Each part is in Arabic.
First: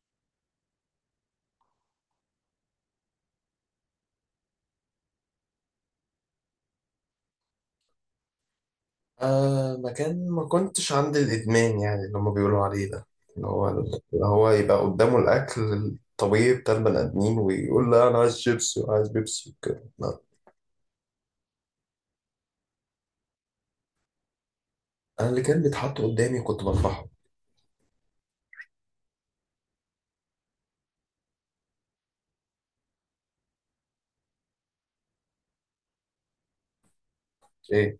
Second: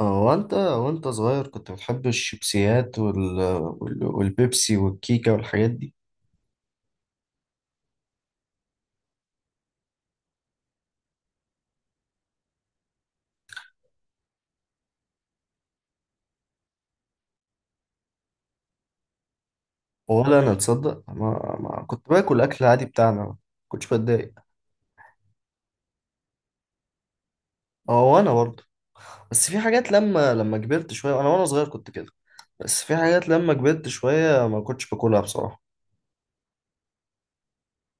اه، وانت صغير كنت بتحب الشيبسيات والبيبسي والكيكة والحاجات دي. آه، مكان ما كنتش عند الإدمان، يعني اللي هما بيقولوا عليه ده، اللي هو يبقى قدامه الأكل الطبيعي بتاع البني آدمين ويقول لا، أنا عايز شيبسي وعايز بيبسي وكده. لا، ولا انا تصدق، ما كنت باكل اكل عادي بتاعنا، ما كنتش بتضايق. أنا اللي كان بيتحط قدامي كنت بطبخه. اه، وانا برضه. بس في حاجات لما كبرت شوية، انا وانا صغير كنت كده. بس في حاجات لما كبرت شوية ما كنتش باكلها بصراحة. إيه؟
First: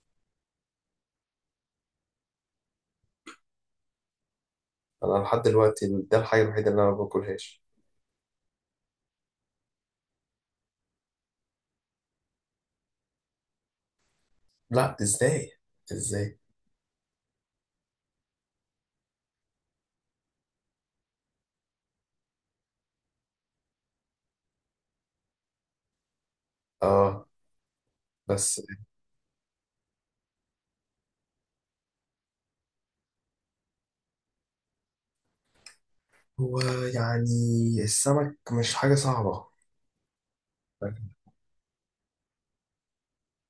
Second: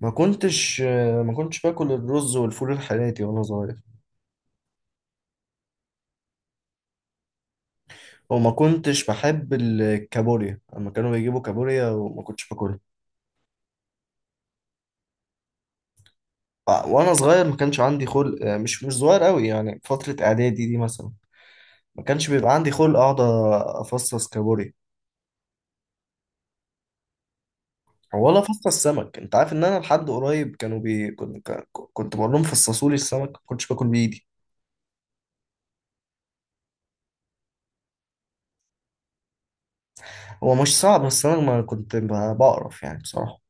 ما كنتش ما كنتش باكل الرز والفول الحراتي وانا صغير، أنا لحد دلوقتي، ده الحاجة الوحيدة اللي أنا ما باكلهاش. وما كنتش بحب الكابوريا، لما كانوا بيجيبوا كابوريا وما كنتش باكلها. لا، إزاي؟ إزاي؟ آه، وانا صغير ما كانش عندي خلق، مش صغير قوي يعني، فتره اعدادي دي مثلا ما كانش بيبقى عندي خلق اقعد افصص كابوريا آه، ولا بس افصص سمك. انت عارف ان انا لحد قريب كانوا بي كنت ك- كنت بقول لهم فصصوا لي السمك، ما كنتش باكل بايدي. هو يعني السمك مش حاجة صعبة. هو مش صعب، بس انا ما كنت ب- بقرف يعني بصراحه.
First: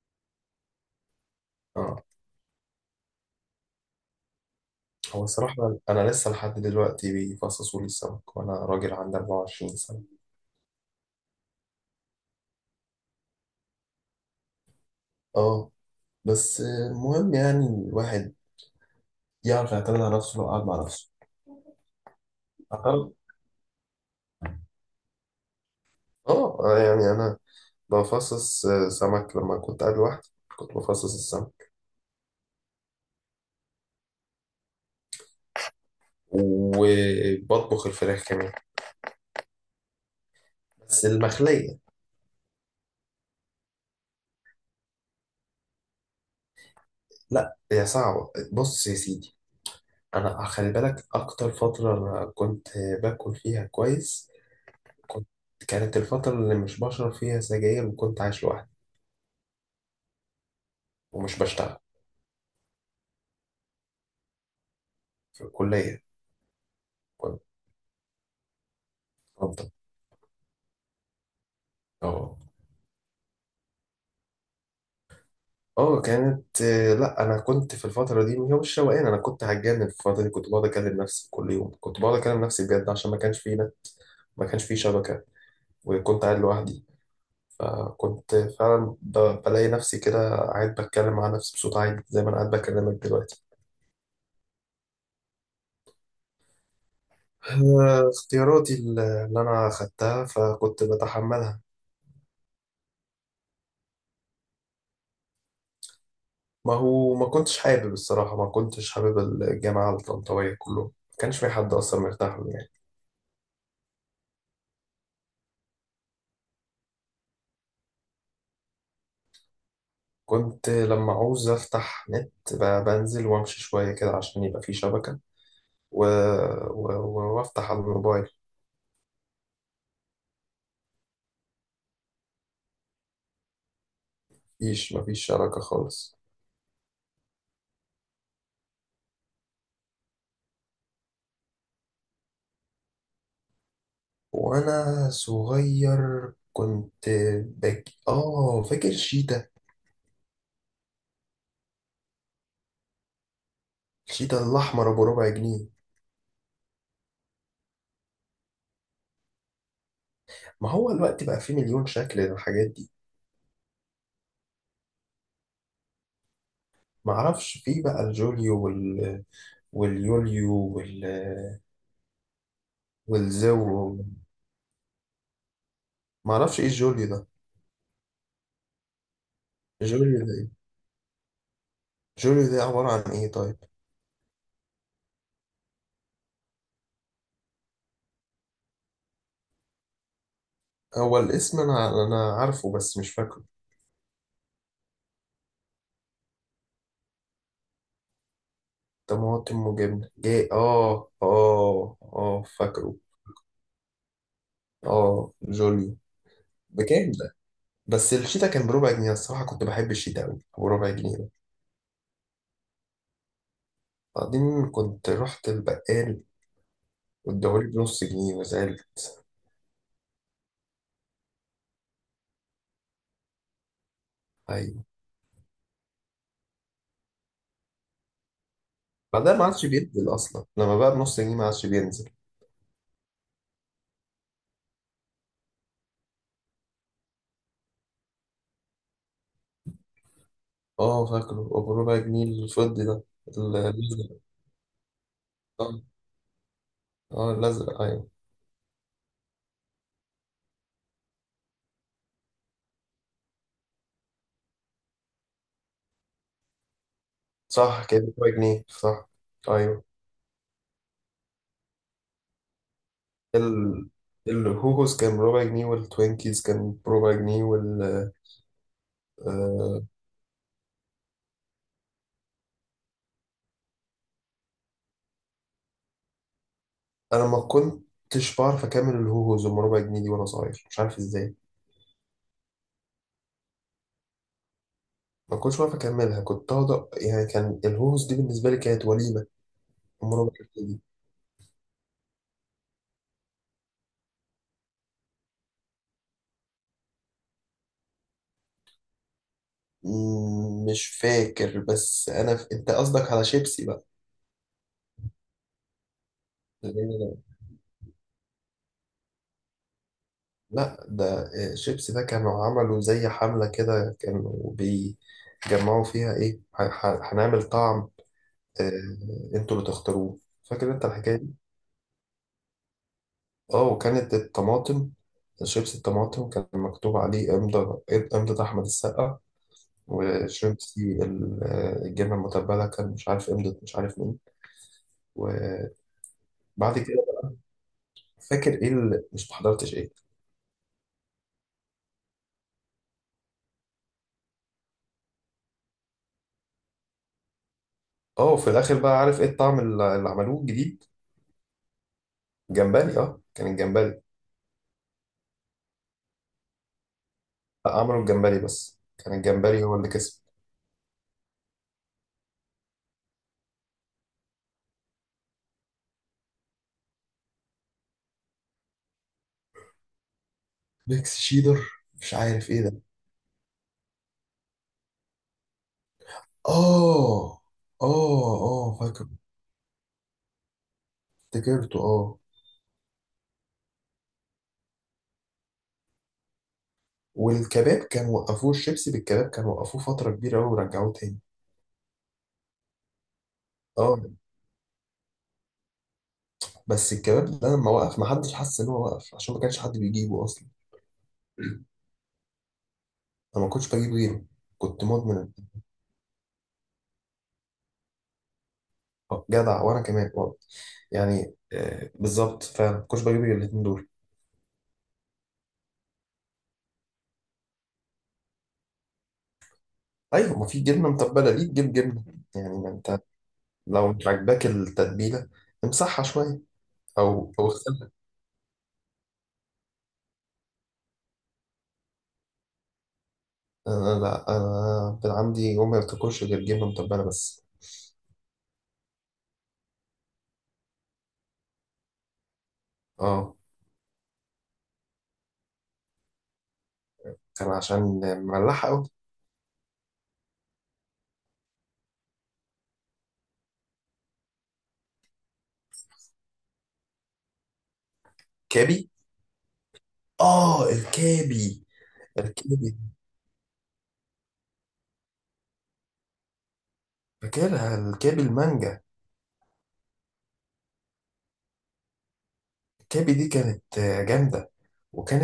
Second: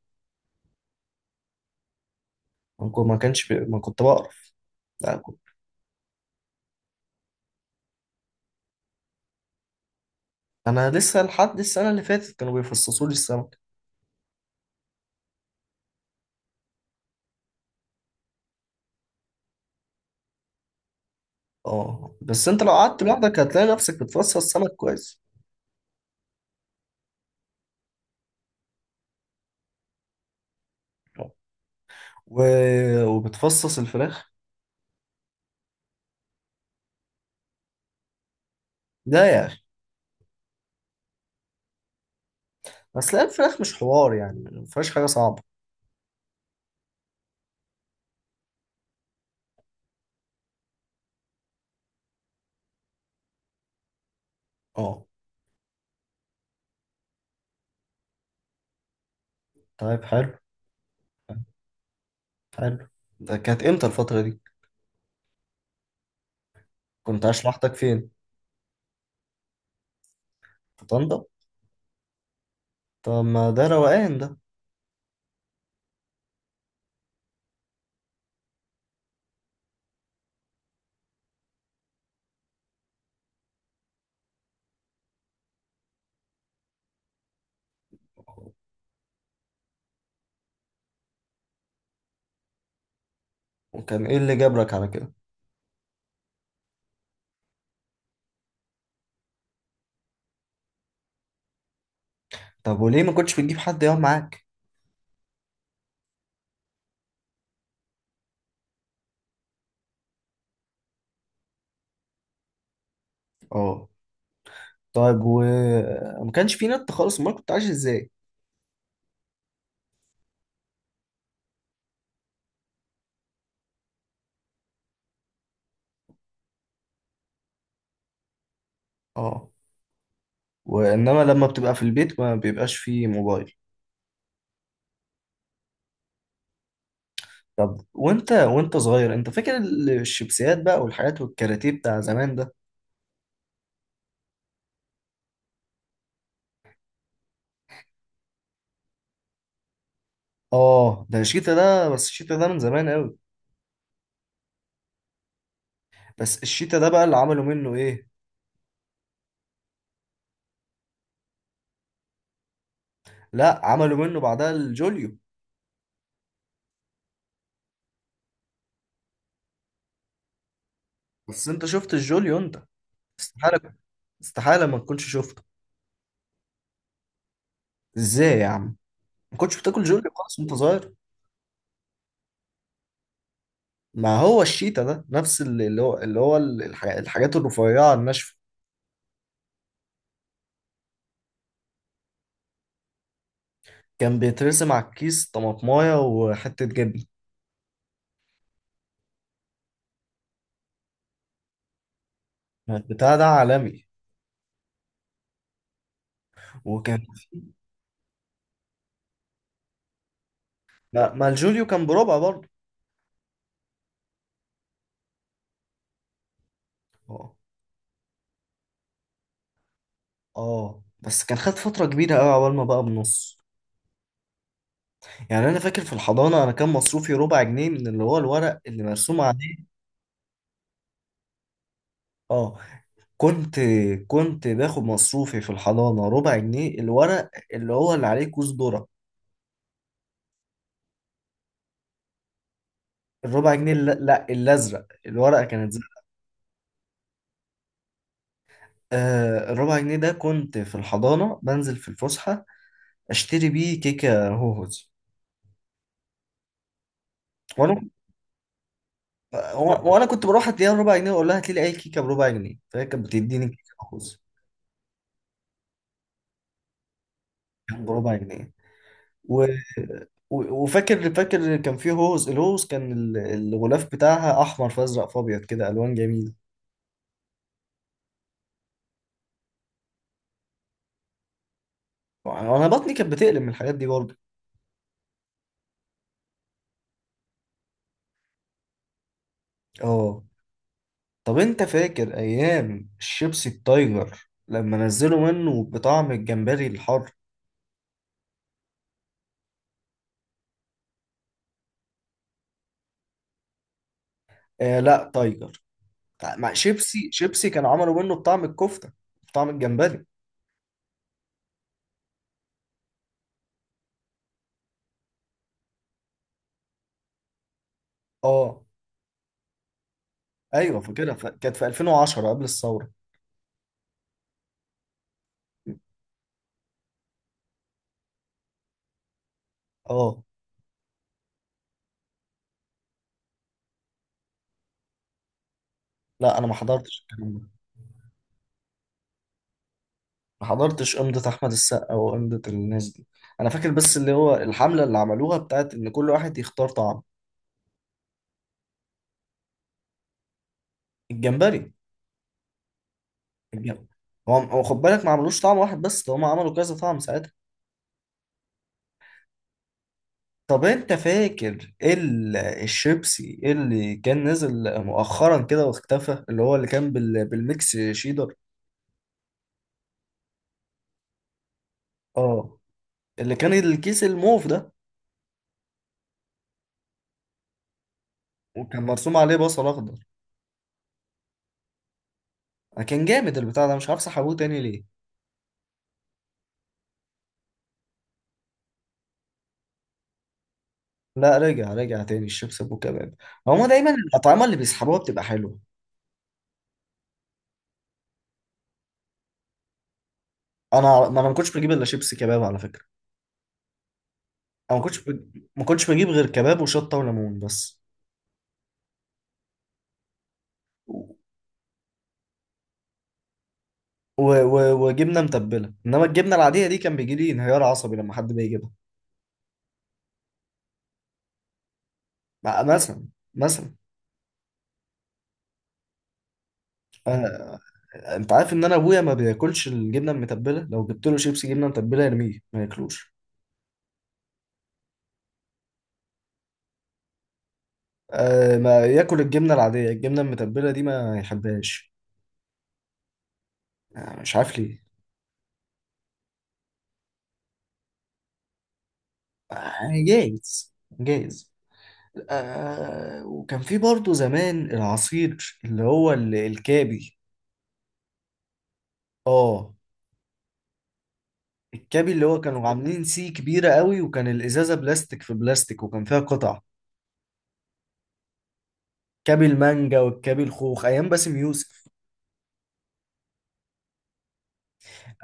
اه، ما كنت- ما كانش بي... ما كنت بقرف، لا هو كنت. صراحة أنا لسه لحد دلوقتي بيفصصوا لي السمك وأنا راجل عندي 24 سنة. انا لسه لحد السنه اللي فاتت كانوا بيفصصوا لي السمك. اه، بس المهم يعني الواحد يعرف يعتمد على نفسه لو قعد مع نفسه. اه، بس انت لو قعدت أقل، لوحدك هتلاقي نفسك بتفصص سمك كويس. اه، يعني انا بفصص سمك، لما كنت قاعد لوحدي كنت بفصص السمك، و... وبتفصص الفراخ؟ وبطبخ الفراخ كمان، لا يا أخي. بس المخلية. بس لا، الفراخ مش حوار يعني، ما فيهاش حاجة صعبة. لا، هي صعبة، بص يا سيدي، انا خلي بالك اكتر فترة أنا كنت باكل فيها كويس، اه. كنت كانت الفترة اللي مش بشرب فيها سجاير وكنت عايش لوحدي طيب، حلو. ومش بشتغل، حلو. ده كانت امتى الفترة دي؟ في الكلية كنت كنت عايش لوحدك فين؟ بفضل. في طنطا؟ اه، طب ما ده روقان ده. اه كانت، لا انا كنت في الفتره دي هو مش روقان، انا كنت هتجنن في الفتره دي، كنت بقعد اكلم نفسي كل يوم، كنت بقعد اكلم نفسي بجد عشان ما كانش فيه نت، ما كانش فيه شبكه وكنت قاعد لوحدي، فكنت فعلا بلاقي نفسي كده قاعد بتكلم مع نفسي بصوت عالي زي ما انا قاعد بكلمك دلوقتي. وكان ايه اللي جبرك على كده؟ اختياراتي اللي انا خدتها فكنت بتحملها. طب وليه ما كنتش بتجيب حد يقعد معاك؟ ما هو ما كنتش حابب، الصراحه ما كنتش حابب الجامعه الطنطاويه كله، ما كانش في حد اصلا مرتاح له يعني. اه، طيب. ما كانش في نت خالص، امال كنت عايش ازاي؟ كنت لما عاوز أفتح نت بنزل وأمشي شوية كده عشان يبقى في شبكة، و... وأفتح على الموبايل. اه، وانما لما بتبقى في البيت ما بيبقاش فيه موبايل. مفيش شبكة خالص. طب وانت صغير، انت فاكر الشيبسيات بقى والحاجات والكاراتيه بتاع زمان ده؟ وأنا صغير كنت بك آه فاكر شيتا، اه ده الشيتا، ده بس الشيتا ده من زمان قوي. الشيتا الأحمر أبو ربع جنيه. بس الشيتا ده بقى اللي عملوا منه ايه. ما هو الوقت بقى فيه مليون شكل للحاجات دي. لا، عملوا منه بعدها الجوليو. معرفش، فيه بقى الجوليو واليوليو بس انت شفت الجوليو انت؟ والزو. استحالة، استحالة ما تكونش شفته. معرفش إيه الجوليو ده. ازاي يا عم، ما كنتش بتاكل جوليو الجوليو ده خالص وانت إيه؟ صغير؟ الجوليو ده عبارة عن إيه طيب؟ ما هو الشيتا ده نفس الحاجات الرفيعة الناشفة. هو الاسم انا عارفه بس مش فاكره. كان بيترسم على الكيس طماطمايه وحتة جبنة. طماطم وجبنه، جاي، اه اه اه، فاكره، البتاع ده عالمي. اه جوليو. وكان بكام ده؟ بس الشيتا كان بربع جنيه، الصراحه كنت بحب الشيتا قوي بربع ما, جنيه ما ده. الجوليو كان بربع برضه. بعدين كنت رحت البقال اه، واداهولي بنص جنيه وزعلت. اه، بس كان خد فترة كبيرة قوي عقبال ما بقى بنص. ايوه، يعني انا فاكر في الحضانه، انا كان مصروفي ربع جنيه من اللي هو الورق اللي مرسوم بعدها ما عادش عليه. بينزل اصلا، لما بقى بنص جنيه ما عادش بينزل. اه، كنت كنت باخد مصروفي في الحضانه ربع جنيه، الورق اللي هو اللي عليه كوز ذره. اه، فاكره بربع جنيه الفضي ده. الربع جنيه، لا، الازرق، لا، الازرق، الورقه كانت اه. زرق. الازرق، ايوه. آه، الربع جنيه ده كنت في الحضانه بنزل في الفسحه اشتري بيه كيكه هوهوز. وانا صح كده، بربع جنيه، صح. ايوه، وانا كنت بروح اديها ربع جنيه واقول لها هات لي اي كيكه بربع جنيه، فهي كانت بتديني كيكه ال... هوهوز الهوهوس كان بربع جنيه والتوينكيز كان بربع جنيه. بربع جنيه. و... آه... وفاكر كان فيه هوز، الهوز كان الغلاف بتاعها احمر فازرق فابيض كده، الوان جميله. انا ما كنتش بعرف اكمل الهوهوز ام ربع جنيه دي وانا صغير، مش عارف ازاي. وانا بطني كانت بتقلب من الحاجات دي برضه. ما كنتش بعرف اكملها، كنت اقعد يعني كان الهوهوز دي بالنسبه لي كانت وليمه، ام اه، ربع جنيه دي. طب انت فاكر ايام الشيبسي التايجر لما نزلوا منه بطعم الجمبري الحر؟ مش فاكر، بس انا انت قصدك على شيبسي بقى. آه لا، تايجر مع شيبسي لأن- شيبسي كانوا عملوا منه بطعم الكفته، بطعم الجمبري. لا، ده شيبسي ده كانوا عملوا زي حمله كده، كانوا بيجمعوا فيها ايه، هنعمل طعم. اه، آه، انتوا اللي تختاروه. فاكر ايوه انت فاكرها، الحكايه دي؟ كانت في 2010 قبل الثوره. اه، وكانت الطماطم، شيبس الطماطم كان مكتوب عليه امضة احمد السقا. اه، وشيبسي الجبنه المتبله كان مش عارف امضة مش عارف مين. وبعد لا، انا ما كده، حضرتش الكلام ده، فاكر ايه اللي مش محضرتش ايه. ما حضرتش قمة أحمد السقا وقمة الناس دي. أنا فاكر بس اللي هو الحملة اللي عملوها بتاعت إن كل واحد يختار طعم. اه، وفي الاخر بقى عارف ايه الطعم اللي عملوه الجديد؟ الجمبري. جمبري، اه، كان الجمبري الجمبري. هو خد بالك ما عملوش طعم واحد بس، ده هم عملوا كذا طعم ساعتها. لا، عملوا الجمبري، بس كان الجمبري هو اللي كسب. طب أنت فاكر الشيبسي اللي كان نزل مؤخرا كده واختفى، اللي هو اللي كان بالميكس شيدر؟ ميكس شيدر، مش عارف اه، ايه ده. اللي كان الكيس الموف ده، اه اه اه وكان فاكر، مرسوم عليه بصل أخضر. افتكرته اه. أنا كان جامد البتاع ده، مش عارف سحبوه تاني ليه. والكباب كان وقفوه، الشيبسي بالكباب كان وقفوه فترة كبيرة أوي ورجعوه تاني. لا، رجع رجع تاني الشيبس ابو كباب. هما دايما اه، الاطعمه اللي بيسحبوها بتبقى حلوه. بس الكباب ده لما وقف محدش حس إن هو وقف عشان ما كانش حد بيجيبه أصلا. انا ما كنتش بجيب الا شيبس كباب على فكره. أنا ما كنتش بجيب غيره، انا ما كنت كنتش بج... مدمن. ما كنتش بجيب غير كباب وشطه وليمون بس. آه، جدع، وأنا كمان برضه. و... يعني بالظبط، فعلا ما كنتش بجيب غير الاتنين دول. وجبنه متبله، انما الجبنه العاديه دي كان بيجي لي انهيار عصبي لما حد بيجيبها. أيوة، ما في جبنة متبلة ليه تجيب جبنة؟ يعني مع- ما أنت مثلا مثلا لو مش عاجباك التتبيلة امسحها شوية، أو أنا... اغسلها. انت عارف ان انا ابويا ما بياكلش الجبنه المتبله، لو جبت له شيبس جبنه متبله يرميه ما ياكلوش. أنا، لا أنا كان عندي أمي ما بتاكلش غير جبنة متبلة بس. أه، ما ياكل الجبنه العاديه، الجبنه المتبله دي ما يحبهاش. اه، آه، مش عارف ليه. كان عشان مملحة. يعني جايز، جايز. آه، وكان في برضه زمان العصير اللي هو الكابي. كابي، اه، اه، الكابي الكابي اللي هو كانوا الكابي عاملين سي كبيرة قوي، وكان الإزازة بلاستيك في بلاستيك وكان فيها قطع. فاكرها، الكابي المانجا. كابي المانجا والكابي الخوخ أيام باسم يوسف. الكابي دي كانت جامدة،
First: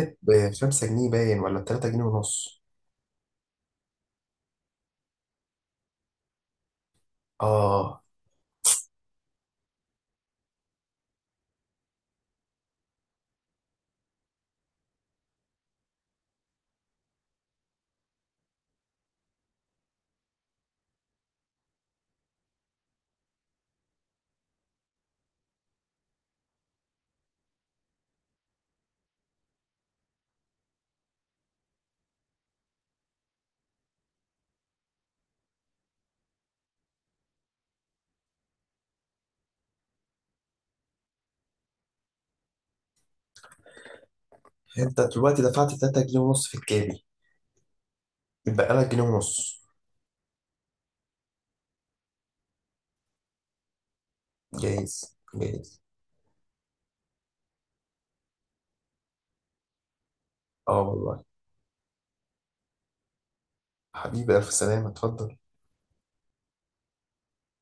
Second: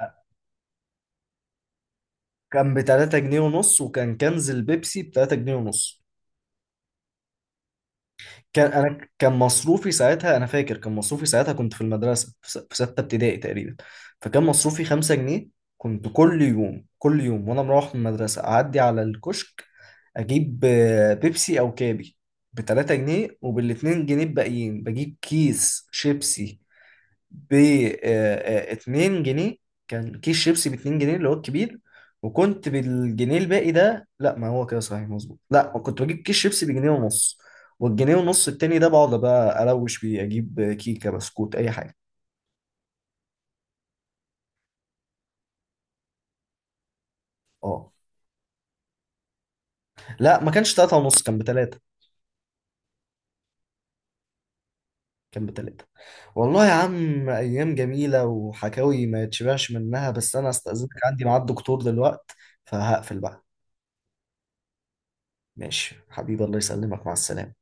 آه، ب5 جنيه باين، ولا ب3 جنيه ونص؟ كان بتلاتة جنيه ونص، وكان كنز البيبسي بتلاتة جنيه ونص. اه. كان مصروفي ساعتها، انا فاكر، كان مصروفي ساعتها كنت في المدرسه في سته ابتدائي تقريبا، فكان مصروفي 5 جنيه. كنت كل يوم، كل يوم وانا مروح من المدرسه اعدي على الكشك اجيب بيبسي او كابي ب 3 جنيه، وبال 2 جنيه الباقيين بجيب كيس شيبسي ب 2 جنيه. كان كيس شيبسي ب 2 جنيه اللي هو الكبير. وكنت بالجنيه الباقي ده، لا ما هو كده صحيح مظبوط، لا كنت بجيب كيس شيبسي بجنيه ونص، والجنيه ونص التاني ده بقعد بقى اروش بيه اجيب كيكه بسكوت اي حاجه. انت دلوقتي دفعت 3 جنيه ونص في الكابي، اه، يتبقى لك جنيه ونص. لا ما كانش 3 ونص، كان بتلاتة، جايز، كان جايز. بتلاتة. والله يا عم ايام جميله وحكاوي ما يتشبعش منها، بس انا اه استاذنك عندي والله. ميعاد دكتور دلوقت فهقفل بقى. حبيبي ألف سلامة، اتفضل. ماشي حبيبي، الله يسلمك، مع السلامه.